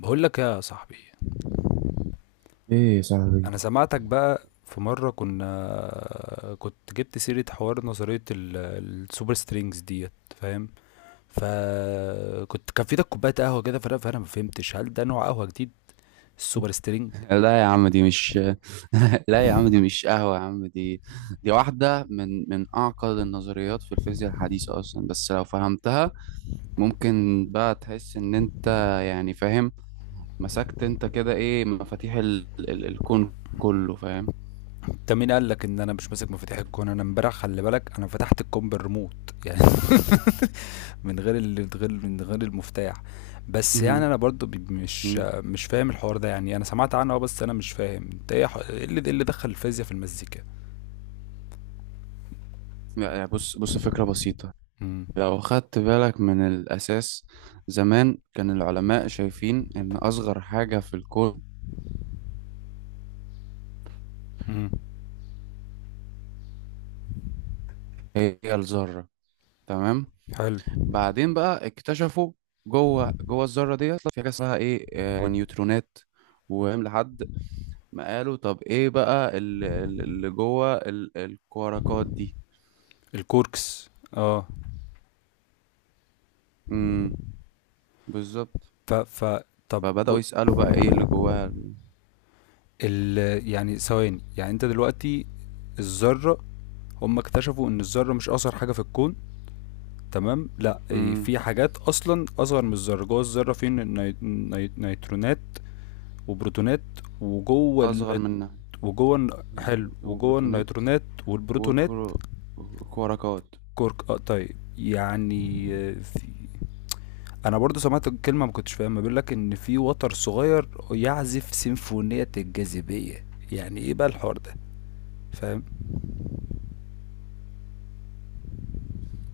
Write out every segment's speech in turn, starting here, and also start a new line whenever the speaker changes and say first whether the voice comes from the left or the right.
left: بقول لك يا صاحبي،
right: ايه يا صاحبي.
left: انا سمعتك بقى في مرة كنت جبت سيرة حوار نظرية السوبر سترينجز ديت، فاهم؟ فكنت كان في ايدك كوباية قهوة كده، فانا ما فهمتش هل ده نوع قهوة جديد، السوبر سترينج.
right: لا يا عم دي مش لا يا عم دي مش قهوة يا عم. دي دي واحدة من أعقد النظريات في الفيزياء الحديثة أصلا، بس لو فهمتها ممكن بقى تحس إن أنت يعني فاهم، مسكت أنت كده إيه مفاتيح الكون كله فاهم.
left: انت مين قال لك ان انا مش ماسك مفاتيح الكون؟ انا امبارح خلي بالك انا فتحت الكون بالريموت يعني من غير من غير المفتاح. بس يعني
right: مهم.
left: انا برضو مش
right: مم.
left: مش فاهم الحوار ده. يعني انا سمعت عنه، اه، بس انا مش فاهم انت ايه إيه اللي دخل الفيزياء في المزيكا.
right: لا، يعني بص فكرة بسيطة.
left: امم.
right: لو خدت بالك من الأساس، زمان كان العلماء شايفين إن أصغر حاجة في الكون
left: مم.
right: هي الذرة. تمام.
left: حلو.
right: بعدين بقى اكتشفوا جوه الذره ديت في حاجه اسمها ايه نيوترونات. وهم لحد ما قالوا طب ايه بقى اللي جوه الكواركات دي.
left: الكوركس، اه.
right: امم بالظبط.
left: ف ف طب
right: فبداوا يسالوا بقى ايه اللي جواها.
left: ال... يعني ثواني، يعني انت دلوقتي الذرة هم اكتشفوا ان الذرة مش اصغر حاجة في الكون، تمام، لا إيه،
right: امم
left: في حاجات اصلا اصغر من الذرة، جوه الذرة في نيترونات وبروتونات، وجوه
right: اصغر منها.
left: وجوه حلو،
right: مم،
left: وجوه
right: وبروتونات.
left: النيترونات والبروتونات.
right: وكرو- وكواركات.
left: كورك، اه، طيب. يعني آه، في، انا برضو سمعت كلمه ما كنتش فاهمها، بيقول لك ان في وتر صغير يعزف سيمفونيه الجاذبيه. يعني ايه بقى الحوار ده؟ فاهم؟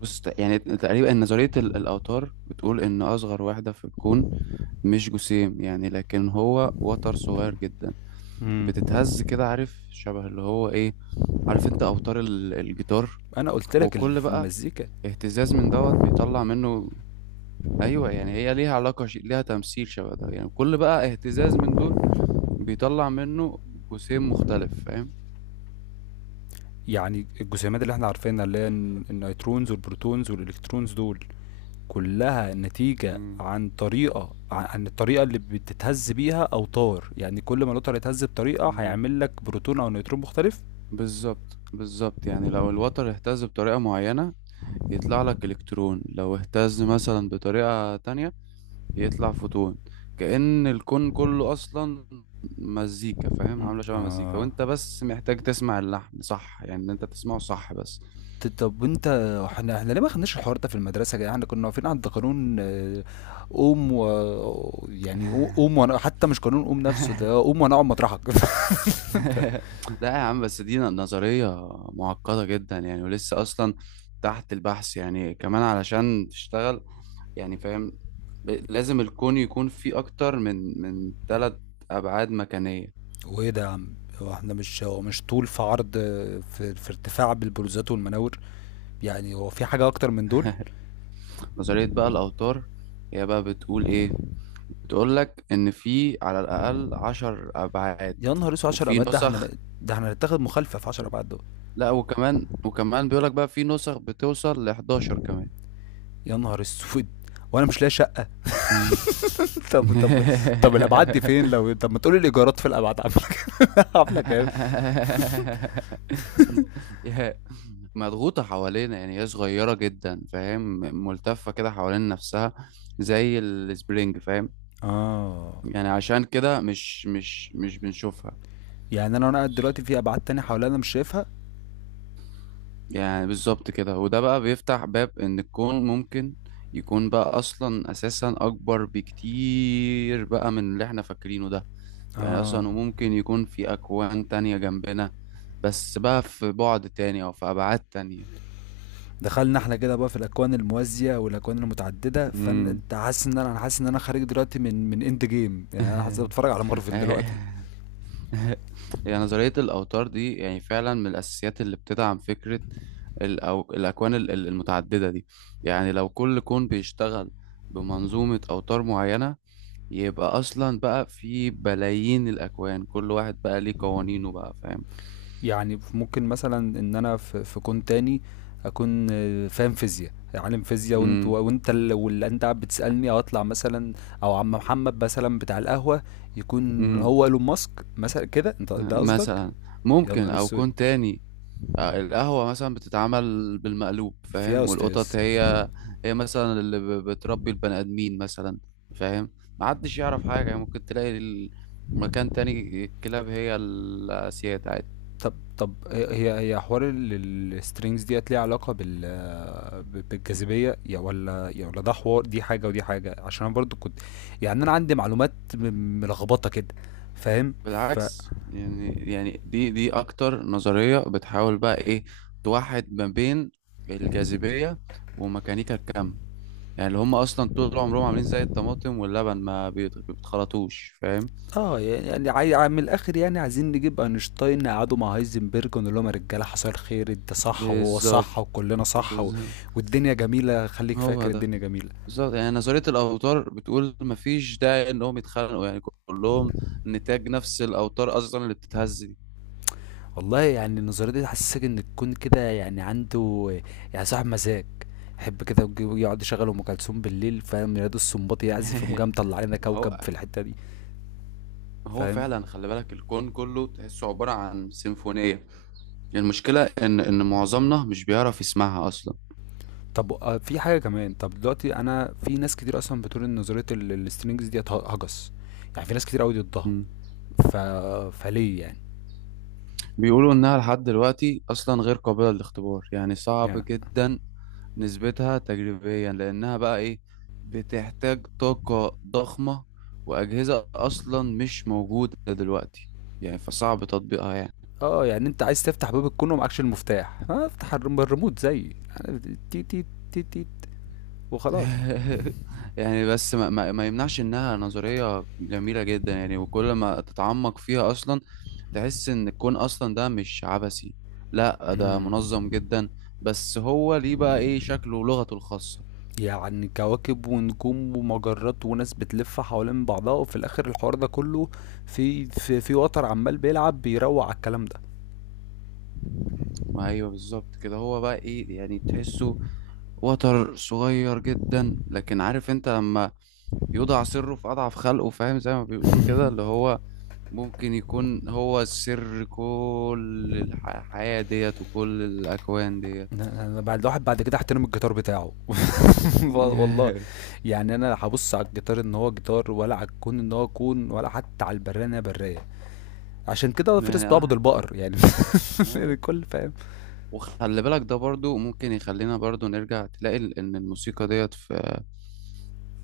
right: بص يعني تقريبا نظريه الاوتار بتقول ان اصغر واحده في الكون مش جسيم، يعني لكن هو وتر صغير جدا
left: امم.
right: بتتهز كده. عارف شبه اللي هو ايه؟ عارف انت اوتار الجيتار؟
left: انا قلت لك
right: وكل
left: في
right: بقى
left: المزيكا.
right: اهتزاز من دوت بيطلع منه. ايوه يعني هي ليها ليها تمثيل شبه ده، يعني كل بقى اهتزاز من دول بيطلع منه جسيم مختلف، فاهم.
left: يعني الجسيمات اللي احنا عارفينها، اللي هي النيوترونز والبروتونز والالكترونز دول، كلها نتيجة
right: مم.
left: عن طريقة عن الطريقة اللي بتتهز بيها أوتار. يعني كل ما الأوتار يتهز بطريقة
right: مم.
left: هيعمل لك بروتون أو نيوترون مختلف.
right: بالظبط بالظبط، يعني لو الوتر اهتز بطريقة معينة يطلع لك الكترون، لو اهتز مثلا بطريقة تانية يطلع فوتون. كأن الكون كله أصلا مزيكا فاهم،
left: مم.
right: عاملة شبه مزيكا،
left: آه.
right: وأنت بس محتاج تسمع اللحن صح، يعني إن أنت تسمعه صح بس.
left: طب وأنت، إحنا ليه ما خدناش الحوار ده في المدرسة يا جدعان؟ إحنا كنا واقفين عند قانون قوم و، يعني، قوم، وأنا حتى مش قانون قوم نفسه، ده قوم وأنا أقعد مطرحك فأنت،
right: لا يا عم، بس دي نظرية معقدة جدا يعني، ولسه أصلا تحت البحث. يعني كمان علشان تشتغل، يعني فاهم، لازم الكون يكون فيه أكتر من 3 أبعاد مكانية.
left: وإيه ده يا عم؟ هو إحنا مش، هو مش طول في عرض في في ارتفاع بالبروزات والمناور؟ يعني هو في حاجة أكتر من دول؟
right: نظرية بقى الأوتار هي بقى بتقول إيه؟ بتقول لك ان في على الاقل 10 ابعاد
left: يا نهار أسود! 10
right: وفي
left: أبعاد؟ ده إحنا
right: نسخ.
left: ن ده إحنا هنتاخد مخالفة في 10 أبعاد دول.
right: لا، وكمان وكمان بيقول لك بقى في نسخ بتوصل ل 11 كمان.
left: يا نهار أسود! وأنا مش لاقي شقة.
right: مم.
left: طب طب الأبعاد دي فين؟ لو طب ما تقول لي الإيجارات في الأبعاد عاملة عاملة كام؟
right: يا- مضغوطة حوالينا، يعني هي صغيرة جدا فاهم، ملتفة كده حوالين نفسها زي السبرينج فاهم.
left: آه.
right: يعني عشان كده مش بنشوفها.
left: يعني انا وانا قاعد دلوقتي في ابعاد تانية حواليا انا مش شايفها؟
right: يعني بالظبط كده، وده بقى بيفتح باب ان الكون ممكن يكون بقى اصلا اساسا اكبر بكتير بقى من اللي احنا فاكرينه ده. يعني
left: اه.
right: اصلا وممكن يكون في اكوان تانية جنبنا، بس بقى في بعد تاني او في ابعاد تانية.
left: دخلنا احنا كده بقى في الاكوان الموازيه والاكوان المتعدده.
right: امم
left: فانت حاسس ان انا، انا حاسس ان انا خارج دلوقتي من اند جيم، يعني انا حاسس بتفرج على مارفل دلوقتي.
right: يعني نظرية الأوتار دي يعني فعلا من الأساسيات اللي بتدعم فكرة أو الأكوان المتعددة دي. يعني لو كل كون بيشتغل بمنظومة أوتار معينة، يبقى اصلا بقى في بلايين الاكوان، كل واحد بقى ليه قوانينه بقى فاهم.
left: يعني ممكن مثلا ان انا في كون تاني اكون، آه، فاهم فيزياء، عالم فيزياء، وانت
right: امم
left: وانت واللي انت قاعد بتسالني او اطلع مثلا، او عم محمد مثلا بتاع القهوه يكون
right: امم
left: هو ايلون ماسك مثلا، كده انت ده قصدك؟
right: مثلا.
left: يا
right: ممكن
left: نهار
right: او
left: اسود.
right: كون تاني، آه، القهوة مثلا بتتعمل بالمقلوب
left: فيها يا
right: فاهم،
left: استاذ.
right: والقطط هي هي مثلا اللي بتربي البني آدمين مثلا فاهم. محدش يعرف حاجة. يعني ممكن تلاقي مكان تاني الكلاب هي السيد عادي.
left: طب هي حوار السترينجز ديت ليها علاقة بالجاذبية يا ولا، يا ولا ده حوار، دي حاجة ودي حاجة؟ عشان انا برضو كنت، يعني انا عندي معلومات ملخبطة كده. فاهم؟ ف
right: بالعكس، يعني يعني دي اكتر نظرية بتحاول بقى ايه؟ توحد ما بين الجاذبية وميكانيكا الكم. يعني اللي هم اصلا طول عمرهم عاملين زي الطماطم واللبن ما بيتخلطوش، فاهم.
left: اه. يعني عاي- من الاخر، يعني عايزين نجيب اينشتاين نقعده مع هايزنبرج ونقول لهم يا رجاله حصل خير، انت صح وهو
right: بالظبط
left: صح وكلنا صح، و...
right: بالظبط.
left: والدنيا جميله، خليك
right: هو
left: فاكر
right: ده
left: الدنيا جميله.
right: بالظبط، يعني نظرية الأوتار بتقول مفيش داعي إنهم يتخانقوا، يعني كلهم نتاج نفس الأوتار أصلا اللي بتتهز دي.
left: والله يعني النظرية دي تحسسك ان الكون كده يعني عنده، يعني صاحب مزاج، يحب كده يقعد يشغل ام كلثوم بالليل، فاهم، ينادي السنباطي يعزف، يقوم جاي مطلع لنا
right: ما هو
left: كوكب في الحتة دي.
right: ما هو
left: فاهم؟
right: فعلا، خلي بالك الكون كله تحسه عبارة عن سيمفونية. المشكلة إن معظمنا مش بيعرف يسمعها أصلا.
left: طب آه، في حاجة كمان. طب دلوقتي انا في ناس كتير اصلا بتقول ان نظرية السترينجز ديت هجس، يعني في ناس كتير قوي ضدها.
right: مم.
left: ف... فليه يعني؟
right: بيقولوا إنها لحد دلوقتي أصلا غير قابلة للاختبار، يعني صعب
left: يعني
right: جدا نسبتها تجريبيا لأنها بقى إيه؟ بتحتاج طاقة ضخمة، وأجهزة أصلا مش موجودة دلوقتي، يعني فصعب تطبيقها يعني.
left: اه، يعني انت عايز تفتح باب الكون ومعكش المفتاح، آه، افتح الريموت زي، يعني، تي تي تي تي وخلاص.
right: يعني بس ما يمنعش انها نظرية جميلة جدا، يعني وكل ما تتعمق فيها اصلا تحس ان الكون اصلا ده مش عبثي، لا ده منظم جدا، بس هو ليه بقى ايه شكله ولغته الخاصة.
left: يعني كواكب ونجوم ومجرات وناس بتلف حوالين بعضها، وفي الاخر الحوار ده كله في وتر عمال بيلعب بيروق على الكلام ده.
right: ما ايوه، بالظبط كده، هو بقى ايه يعني، تحسه وتر صغير جدا، لكن عارف انت لما يوضع سره في اضعف خلقه، فاهم زي ما بيقولوا كده، اللي هو ممكن يكون هو السر كل الحياة ديت وكل الأكوان ديت.
left: انا بعد الواحد بعد كده احترم الجيتار بتاعه والله. يعني انا هبص على الجيتار ان هو جيتار، ولا على الكون ان هو كون، ولا حتى على البرية ان هي برية؟ عشان كده فيرس
right: يعني
left: بيعبد
right: اه.
left: البقر يعني
right: آه.
left: الكل فاهم.
right: وخلي بالك ده برضو ممكن يخلينا برضو نرجع تلاقي إن الموسيقى ديت في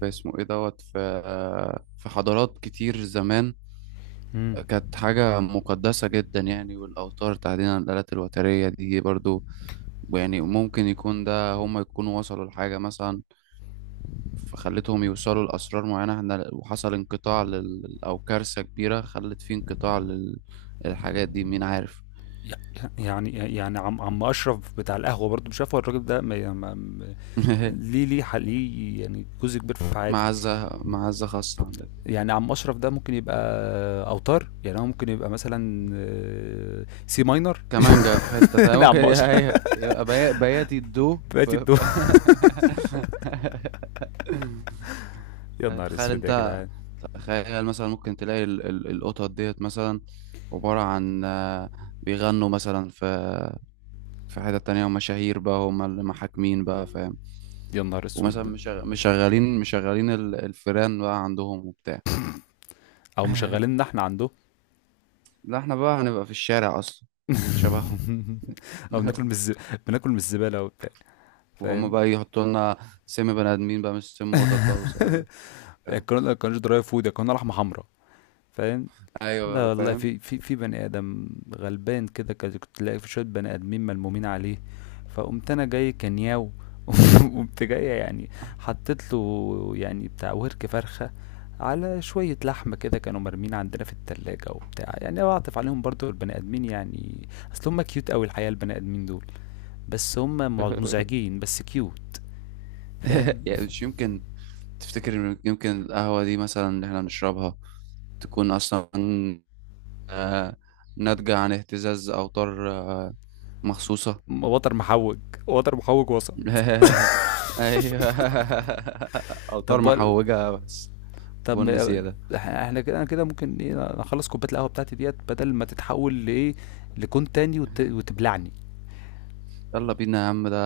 right: في اسمه إيه دوت في في حضارات كتير زمان
left: مم.
right: كانت حاجة مقدسة جدا، يعني والأوتار تحديدا الآلات الوترية دي برضو. يعني ممكن يكون ده هم يكونوا وصلوا لحاجة مثلا فخلتهم يوصلوا لأسرار معينة احنا، وحصل انقطاع أو كارثة كبيرة خلت فيه انقطاع للحاجات دي، مين عارف.
left: يعني عم اشرف بتاع القهوه برضه، مش عارف هو الراجل ده ليه، ليه يعني جزء كبير في حياتي؟
right: معزة معزة خاصة عندك.
left: يعني عم اشرف ده ممكن يبقى اوتار، يعني هو ممكن يبقى مثلا آه، سي ماينر
right: كمانجا في حتة تانية
left: لا
right: ممكن
left: عم اشرف
right: يبقى بياتي الدو
left: بقيت الدور يا نهار
right: تخيل
left: اسود يا
right: انت،
left: جدعان.
right: تخيل مثلا ممكن تلاقي القطط ديت مثلا عبارة عن بيغنوا مثلا في في حتة تانية، ومشاهير بقى هم اللي محاكمين بقى فاهم.
left: يا نهار
right: ومثلا
left: اسود.
right: مشغلين الفيران بقى عندهم وبتاع.
left: او مشغليننا احنا عنده
right: لا احنا بقى هنبقى في الشارع اصلا شبههم.
left: او بناكل بناكل من الزباله وبتاع،
right: وهم
left: فاهم.
right: بقى يحطوا لنا سم بني ادمين بقى، مش سم قطط بقى، وس... آه،
left: القناه درايف فود، القناه لحمه حمراء، فاهم.
right: ايوه
left: لا
right: بقى،
left: والله،
right: فاهم.
left: في في بني ادم غلبان كده، كده كنت تلاقي في شويه بني ادمين ملمومين عليه، فقمت انا جاي كنياو قمت جاي يعني حطيت له يعني بتاع ورك فرخه على شويه لحمه كده كانوا مرمين عندنا في التلاجة وبتاع. يعني بعطف عليهم برضو البني ادمين، يعني اصل هم كيوت قوي الحقيقه البني ادمين دول، بس هم مزعجين بس كيوت، فاهم
right: يعني مش يمكن تفتكر إن يمكن القهوة دي مثلا اللي احنا بنشربها تكون أصلا آه، ناتجة عن اهتزاز أوتار مخصوصة؟
left: وتر محوج وتر محوج وسط.
right: أيوه، أوتار
left: طب
right: محوجة بس،
left: طب
right: بن
left: ما-
right: زيادة.
left: احنا كده، انا كده ممكن ايه اخلص كوبايه القهوه بتاعتي ديت بدل ما تتحول لايه، لكون تاني وتبلعني.
right: يلا بينا يا عم ده.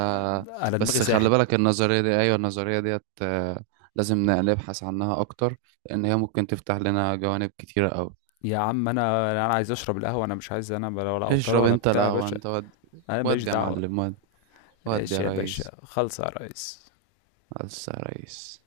left: انا دماغي
right: بس خلي
left: ساحت.
right: بالك النظرية دي، أيوة النظرية ديت لازم نبحث عنها أكتر، لأن هي ممكن تفتح لنا جوانب كتيرة أوي.
left: يا عم انا، عايز اشرب القهوه، انا مش عايز، انا ولا اوتر
right: اشرب
left: ولا
right: أنت
left: بتاع يا
right: القهوة
left: باشا.
right: أنت. ودي
left: انا ماليش
right: ودي يا
left: دعوه.
right: معلم، ودي ودي يا
left: ماشي يا باشا،
right: ريس.
left: خلص يا ريس.
right: بس يا ريس.